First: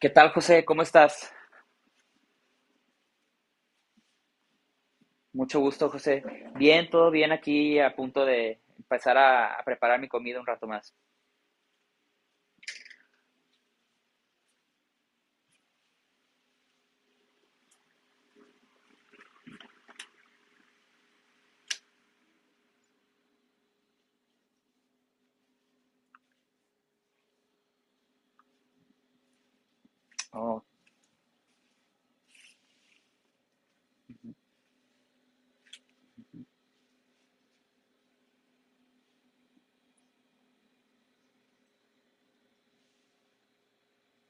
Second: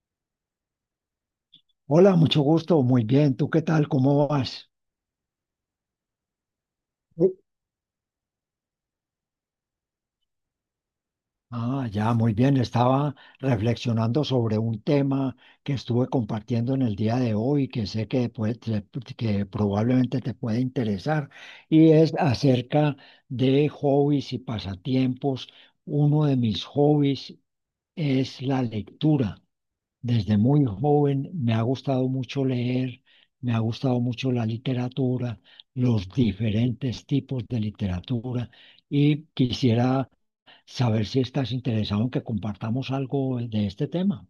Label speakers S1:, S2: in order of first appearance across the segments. S1: ¿Qué tal, José? ¿Cómo estás?
S2: Hola, mucho gusto. Muy bien. ¿Tú qué tal? ¿Cómo vas?
S1: Mucho gusto, José. Bien, todo bien
S2: Bu-
S1: aquí, a punto de empezar a preparar mi comida un rato más.
S2: Ah, ya, muy bien. Estaba reflexionando sobre un tema que estuve compartiendo en el día de hoy, que sé que, que probablemente te puede interesar, y es acerca de hobbies y pasatiempos. Uno de mis hobbies es la lectura. Desde
S1: Oh,
S2: muy joven me ha gustado mucho leer, me ha gustado mucho la literatura, los diferentes tipos de literatura y quisiera saber si estás interesado en que compartamos algo de este tema.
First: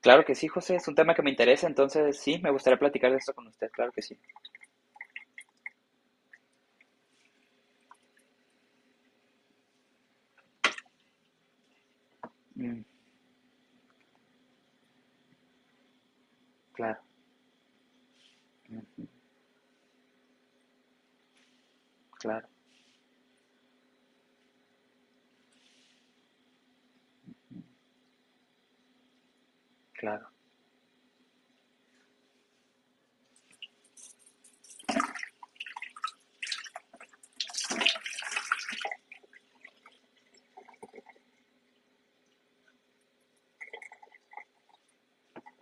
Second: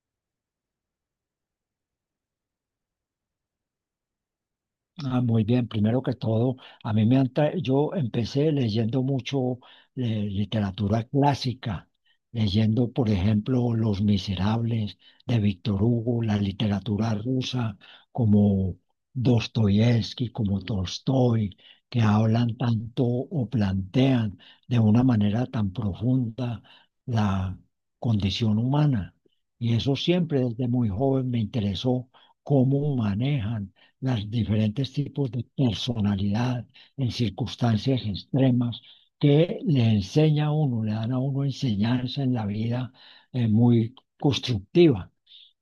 S1: claro que sí, José, es un tema que me interesa, entonces sí, me gustaría platicar de esto con usted, claro que sí.
S2: Ah, muy bien, primero que todo, a mí me han tra- yo empecé leyendo mucho eh, literatura clásica,
S1: Mm,
S2: leyendo, por ejemplo, Los Miserables de Víctor Hugo, la
S1: claro,
S2: literatura rusa como
S1: mm,
S2: Dostoyevsky, como Tolstoy, que
S1: claro,
S2: hablan tanto o plantean de una manera tan profunda la condición humana. Y eso
S1: claro,
S2: siempre desde muy joven me interesó cómo manejan los diferentes tipos de personalidad en circunstancias extremas que le enseña a uno, le dan a uno enseñanza en la vida muy constructiva.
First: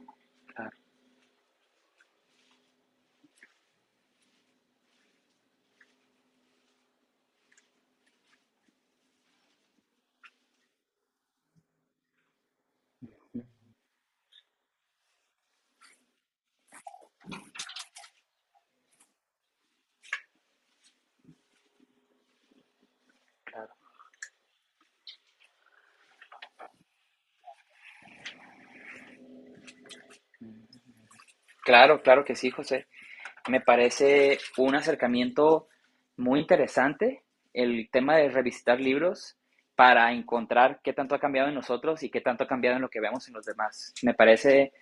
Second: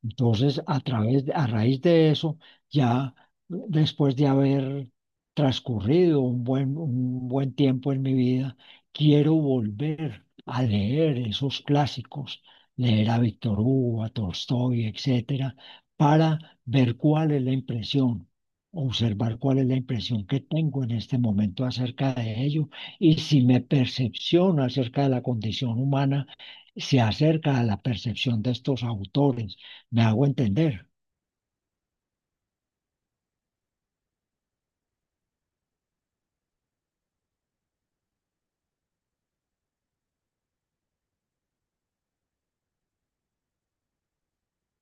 S2: Entonces,
S1: claro,
S2: a raíz de eso, ya después de haber transcurrido un buen tiempo en mi vida, quiero volver a leer esos clásicos, leer a
S1: mm,
S2: Víctor Hugo, a Tolstoy, etcétera, para ver cuál es la impresión, observar cuál es la impresión que tengo en este momento acerca de ello y si mi
S1: claro.
S2: percepción acerca de la condición humana se acerca a la percepción de estos autores. Me hago
S1: Mm.
S2: entender.
S1: Claro, claro que sí, José. Me parece un acercamiento muy interesante, el tema de revisitar libros para encontrar qué tanto ha cambiado en nosotros y qué tanto ha cambiado en lo que vemos en los demás. Me parece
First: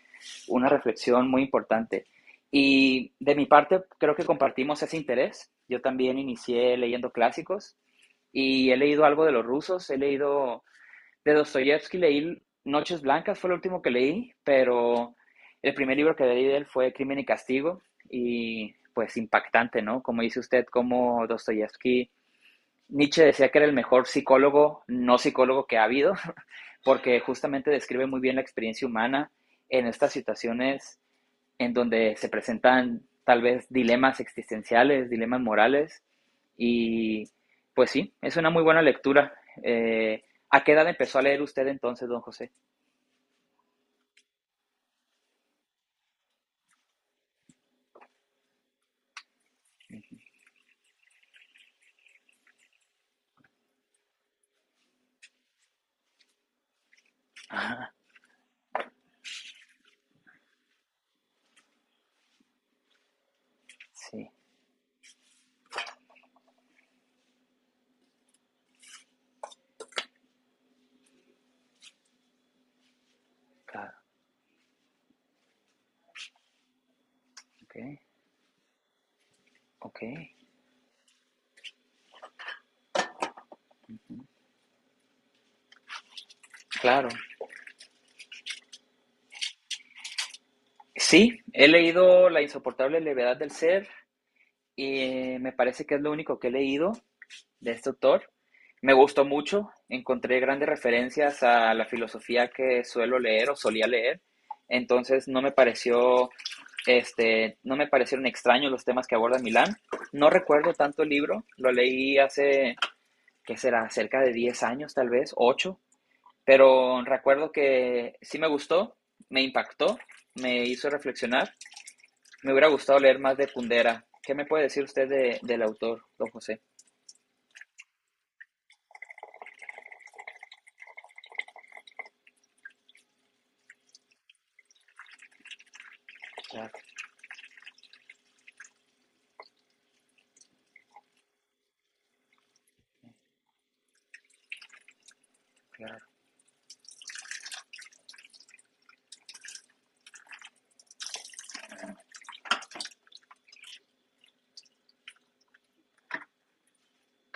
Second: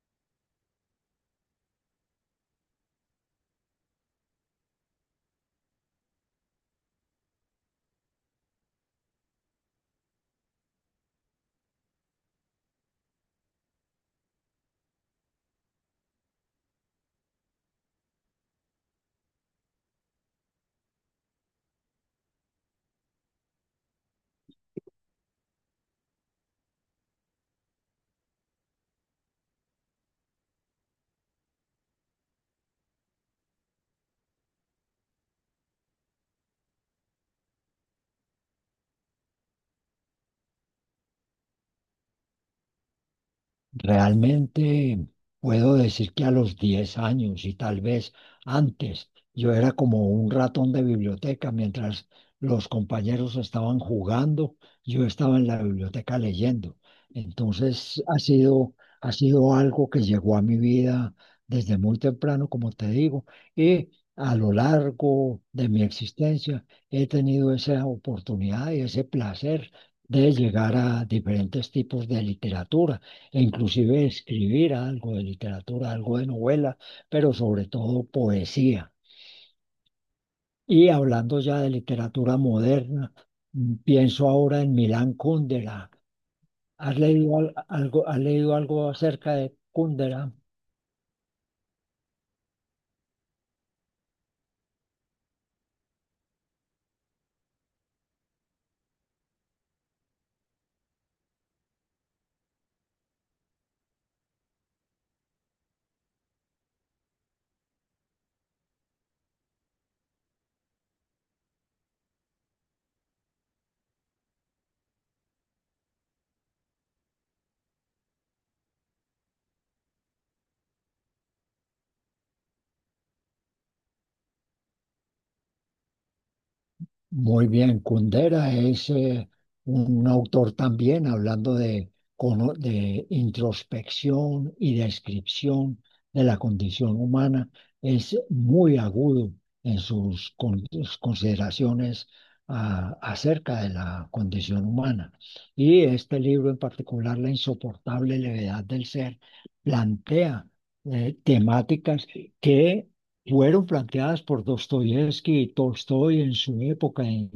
S1: una reflexión muy importante. Y de mi parte, creo que compartimos ese interés. Yo también inicié leyendo clásicos y he leído algo de los rusos, he leído de Dostoyevsky, leí Noches Blancas, fue lo último que leí, pero el primer libro que leí de él fue Crimen y Castigo y pues impactante, ¿no? Como dice usted, como Dostoyevsky, Nietzsche decía que era el mejor psicólogo, no psicólogo que ha habido, porque justamente describe muy bien la experiencia humana en estas situaciones en donde se presentan tal vez dilemas existenciales, dilemas morales, y pues sí, es una muy buena lectura. Eh, ¿A qué edad empezó a leer usted entonces, don José?
S2: Realmente puedo decir que a los 10 años y tal vez antes, yo era como un ratón de biblioteca. Mientras los compañeros estaban jugando, yo estaba en la biblioteca leyendo.
S1: Ah,
S2: Entonces ha sido algo que llegó a mi vida desde muy temprano, como te digo, y
S1: sí,
S2: a lo largo de mi existencia he tenido esa oportunidad y ese placer de llegar a diferentes tipos de literatura e inclusive
S1: claro,
S2: escribir algo de literatura, algo de novela, pero sobre
S1: ok,
S2: todo poesía.
S1: ok,
S2: Y hablando ya de literatura moderna, mm, pienso ahora en Milán Kundera. ¿Has
S1: claro.
S2: leído algo, has leído algo acerca de Kundera?
S1: Sí, he leído La insoportable levedad del ser y me parece que es lo único que he leído de este autor. Me gustó mucho, encontré grandes referencias a la filosofía que suelo leer o solía leer, entonces no me pareció este, no me parecieron extraños los temas que aborda Milán. No recuerdo tanto el libro, lo leí hace, que será, cerca de 10 años tal vez, 8, pero recuerdo que sí me gustó, me impactó, me hizo reflexionar. Me hubiera gustado leer más de Kundera. ¿Qué me puede decir usted del autor, don José?
S2: Muy bien, Kundera es un autor también hablando de, de introspección y descripción de la
S1: Claro,
S2: condición humana. Es muy agudo en sus consideraciones, acerca de la condición humana. Y
S1: claro,
S2: este libro en particular, La insoportable levedad del ser, plantea temáticas que fueron planteadas por Dostoyevsky y Tolstoy en su época,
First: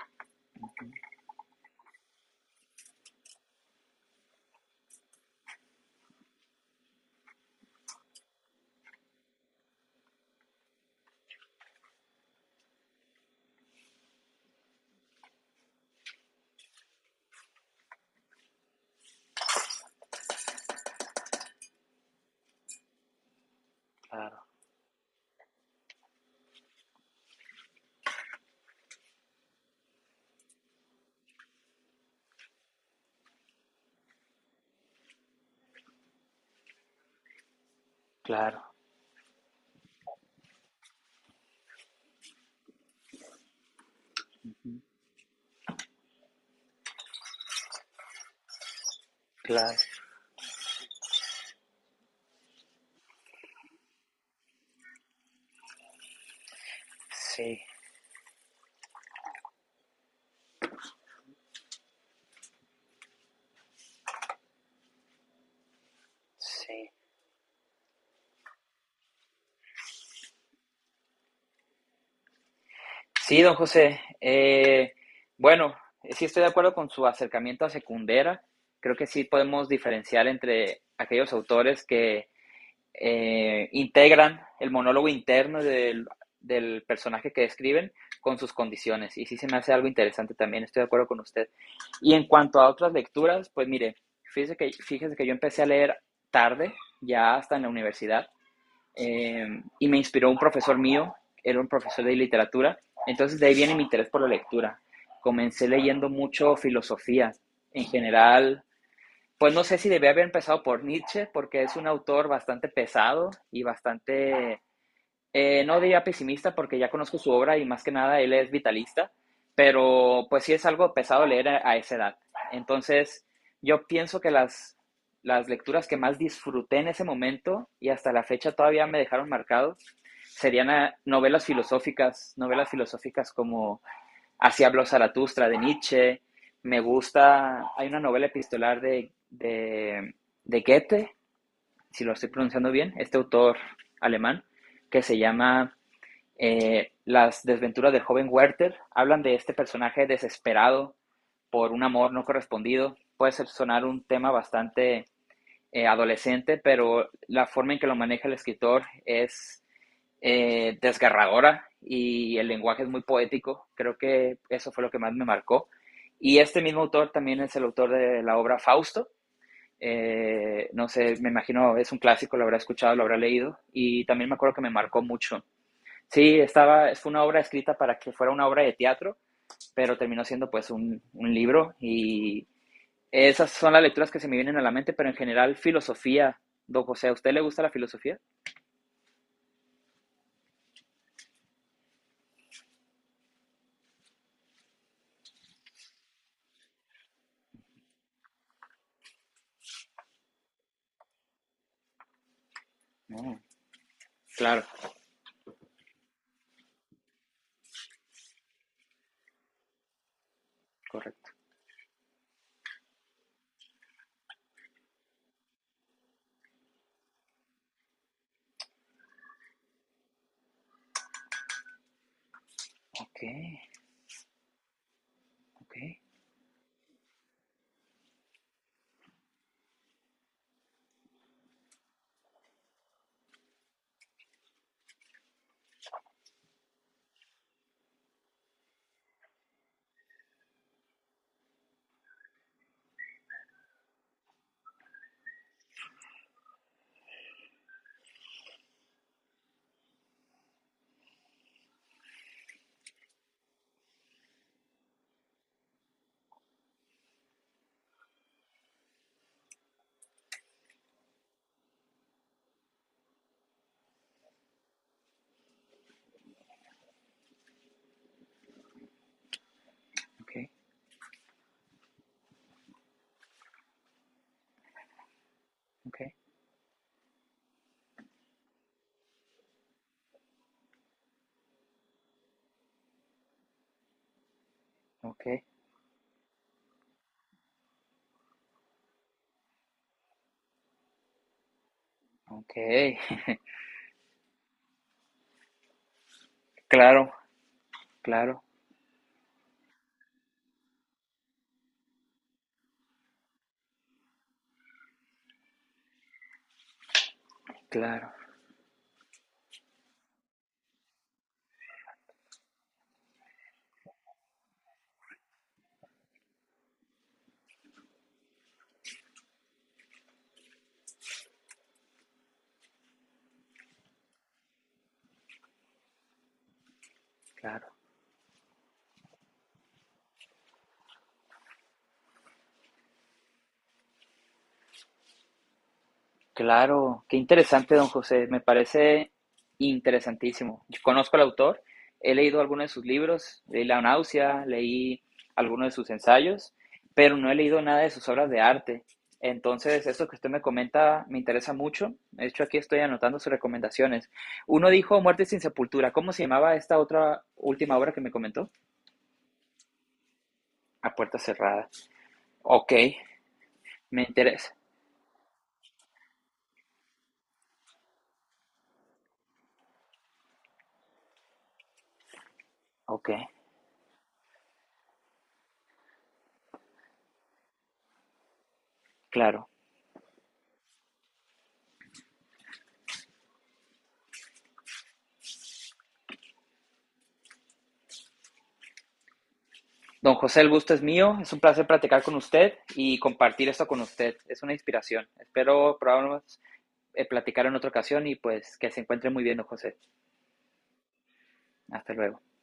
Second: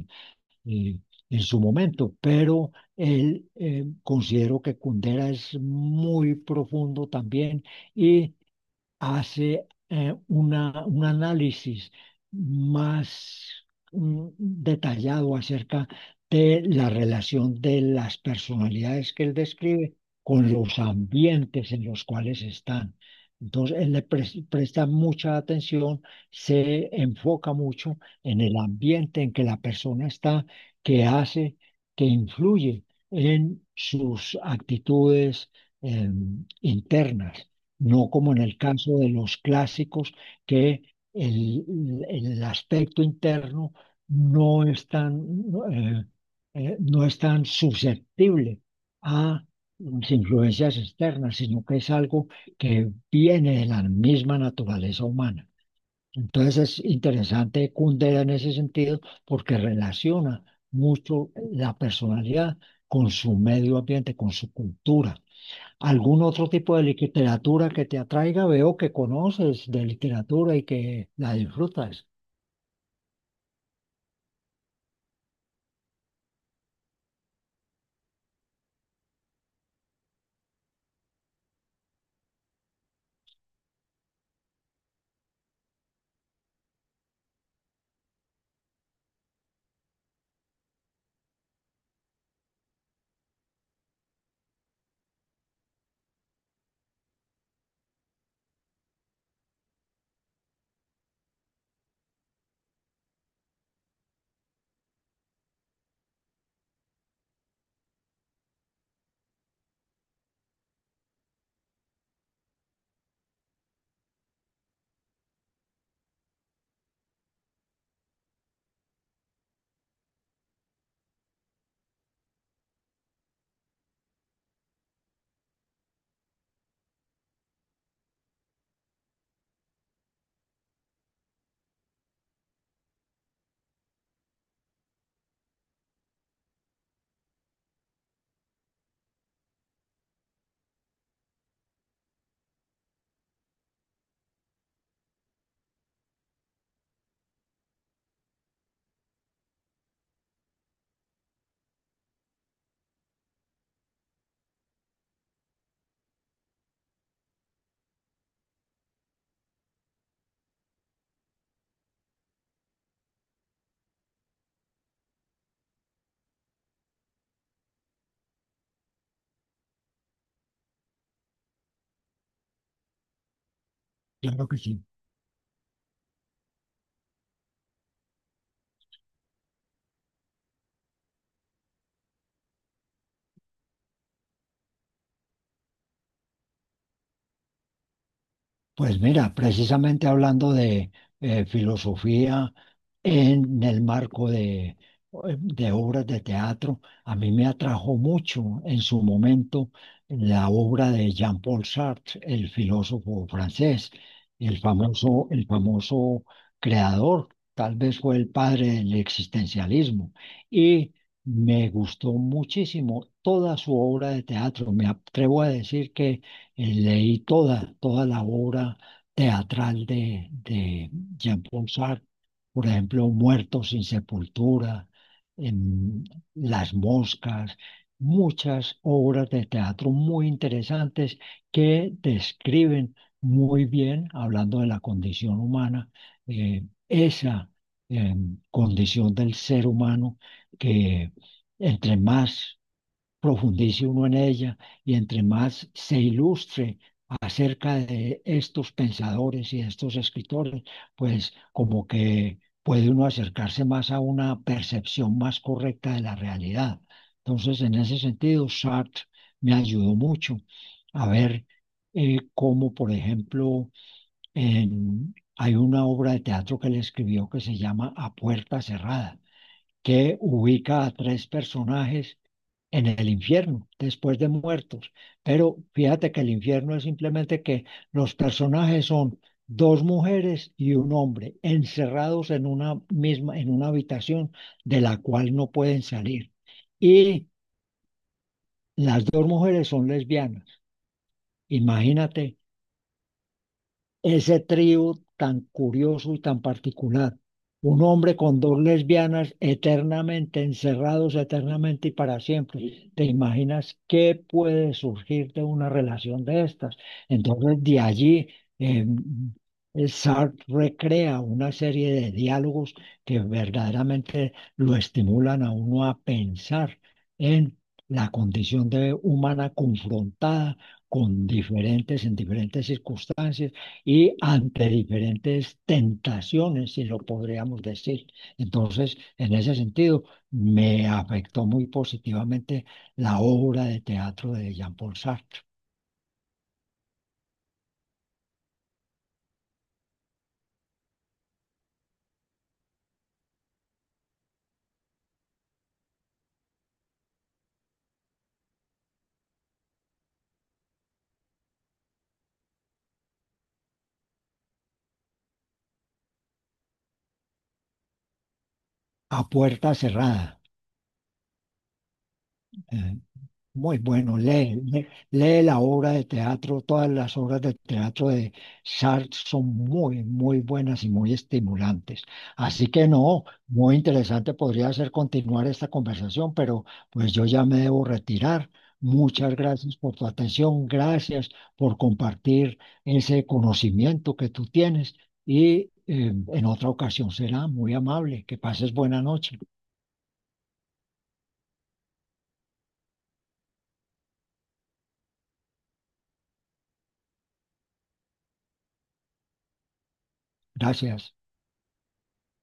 S2: eh, en su momento, pero él considero que Kundera es muy profundo también y hace un análisis más, mm, detallado acerca de la relación de las personalidades que él describe con los ambientes en los cuales están. Entonces, él
S1: claro.
S2: presta mucha atención, se enfoca mucho en el ambiente en que la persona está, que hace, que influye en sus actitudes, internas, no como en el
S1: Claro,
S2: caso de los clásicos, que el aspecto interno no es tan, no es tan susceptible a
S1: claro,
S2: las influencias externas, sino que es algo que viene de la misma naturaleza humana. Entonces es
S1: sí,
S2: interesante Kundera en ese sentido porque relaciona mucho la personalidad con su medio ambiente, con su cultura. ¿Algún otro tipo de
S1: sí.
S2: literatura que te atraiga? Veo que conoces de literatura y que la disfrutas.
S1: Sí, don José, bueno, sí estoy de acuerdo con su acercamiento a Secundera. Creo que sí podemos diferenciar entre aquellos autores que integran el monólogo interno del personaje que describen con sus condiciones. Y sí se me hace algo interesante también, estoy de acuerdo con usted. Y en cuanto a otras lecturas, pues mire, fíjese que yo empecé a leer tarde, ya hasta en la universidad, y me inspiró un profesor mío, era un profesor de literatura, entonces de ahí viene mi interés por la lectura. Comencé leyendo mucho filosofía en general, pues no sé si debía haber empezado por Nietzsche, porque es un autor bastante pesado y bastante no diría pesimista porque ya conozco su obra y más que nada él es vitalista, pero pues sí es algo pesado leer a esa edad. Entonces, yo pienso que las lecturas que más disfruté en ese momento y hasta la fecha todavía me dejaron marcado serían a, novelas filosóficas como Así habló Zaratustra de Nietzsche, me gusta, hay una novela epistolar de Goethe, si lo estoy pronunciando bien, este autor alemán, que se llama las desventuras del joven Werther hablan de este personaje desesperado por un amor no correspondido. Puede sonar un tema bastante adolescente, pero la forma en que lo maneja el escritor es desgarradora y el lenguaje es muy poético. Creo que eso fue lo que más me marcó. Y este mismo autor también es el autor de la obra Fausto. No sé, me imagino es un clásico, lo habrá escuchado, lo habrá leído. Y también me
S2: Claro
S1: acuerdo
S2: que
S1: que me
S2: sí.
S1: marcó mucho. Sí, estaba, fue una obra escrita para que fuera una obra de teatro, pero terminó siendo pues un libro y esas son las lecturas que se me vienen a la mente, pero en general filosofía, don José, ¿a usted le gusta la filosofía?
S2: Pues mira, precisamente hablando de filosofía, en el marco de obras de teatro. A mí me atrajo mucho en su momento la obra de Jean-Paul Sartre, el filósofo
S1: No,
S2: francés,
S1: claro,
S2: el famoso creador, tal vez fue el padre del existencialismo. Y
S1: correcto.
S2: me gustó muchísimo toda su obra de teatro. Me atrevo a decir que leí toda la obra teatral de Jean-Paul Sartre. Por ejemplo,
S1: Ok,
S2: Muertos sin Sepultura,
S1: ok,
S2: em, Las Moscas, muchas obras de teatro muy interesantes que describen muy bien, hablando de la condición humana, esa, em, condición del ser humano, que entre más profundice uno en ella y entre más se ilustre acerca de estos pensadores y de estos escritores, pues como que puede uno acercarse más a una percepción más correcta de la realidad. Entonces, en ese sentido, Sartre me ayudó mucho a ver, cómo, por ejemplo, hay una obra de teatro que él escribió que se llama A Puerta Cerrada, que
S1: ok,
S2: ubica a 3 personajes en el infierno, después de muertos. Pero
S1: ok,
S2: fíjate que el infierno es simplemente que los personajes son 2 mujeres y 1 hombre encerrados en una misma, en una habitación de la
S1: ok,
S2: cual no pueden salir. Y las 2 mujeres son lesbianas. Imagínate
S1: ok,
S2: ese trío tan curioso y tan
S1: claro,
S2: particular. Un hombre con
S1: claro,
S2: 2 lesbianas eternamente encerrados, eternamente y para siempre. ¿Te imaginas qué puede surgir de una relación de estas? Entonces, de
S1: claro,
S2: allí, eh, Sartre recrea una serie de diálogos que verdaderamente lo estimulan a uno a pensar en la condición de humana confrontada con diferentes, en diferentes circunstancias y ante diferentes tentaciones, si lo podríamos
S1: claro.
S2: decir. Entonces, en ese sentido, me afectó muy positivamente la obra de teatro de Jean-Paul Sartre,
S1: Claro, qué interesante, don José. Me parece interesantísimo. Yo conozco al autor, he leído algunos de sus libros, leí La náusea, leí algunos de sus ensayos, pero no he leído nada de sus obras de arte. Entonces, eso que usted me comenta me interesa mucho. De hecho, aquí estoy anotando sus recomendaciones. Uno dijo Muerte sin sepultura. ¿Cómo se llamaba esta otra última obra que me comentó?
S2: A Puerta Cerrada.
S1: A puerta cerrada. Ok,
S2: Eh, Muy
S1: me
S2: bueno,
S1: interesa.
S2: lee la obra de teatro, todas las obras de teatro de Sartre son muy, muy buenas y muy estimulantes. Así que
S1: Ok,
S2: no, muy interesante podría ser continuar esta conversación, pero pues yo ya me debo retirar. Muchas
S1: claro.
S2: gracias por tu atención, gracias por compartir ese conocimiento que tú tienes y, en otra ocasión será muy amable. Que pases buena noche.
S1: Don José, el gusto es mío. Es un placer platicar con usted y compartir esto con usted. Es una inspiración. Espero probablemente platicar en otra ocasión y pues que se encuentre muy bien, don José.
S2: Gracias.
S1: Hasta luego.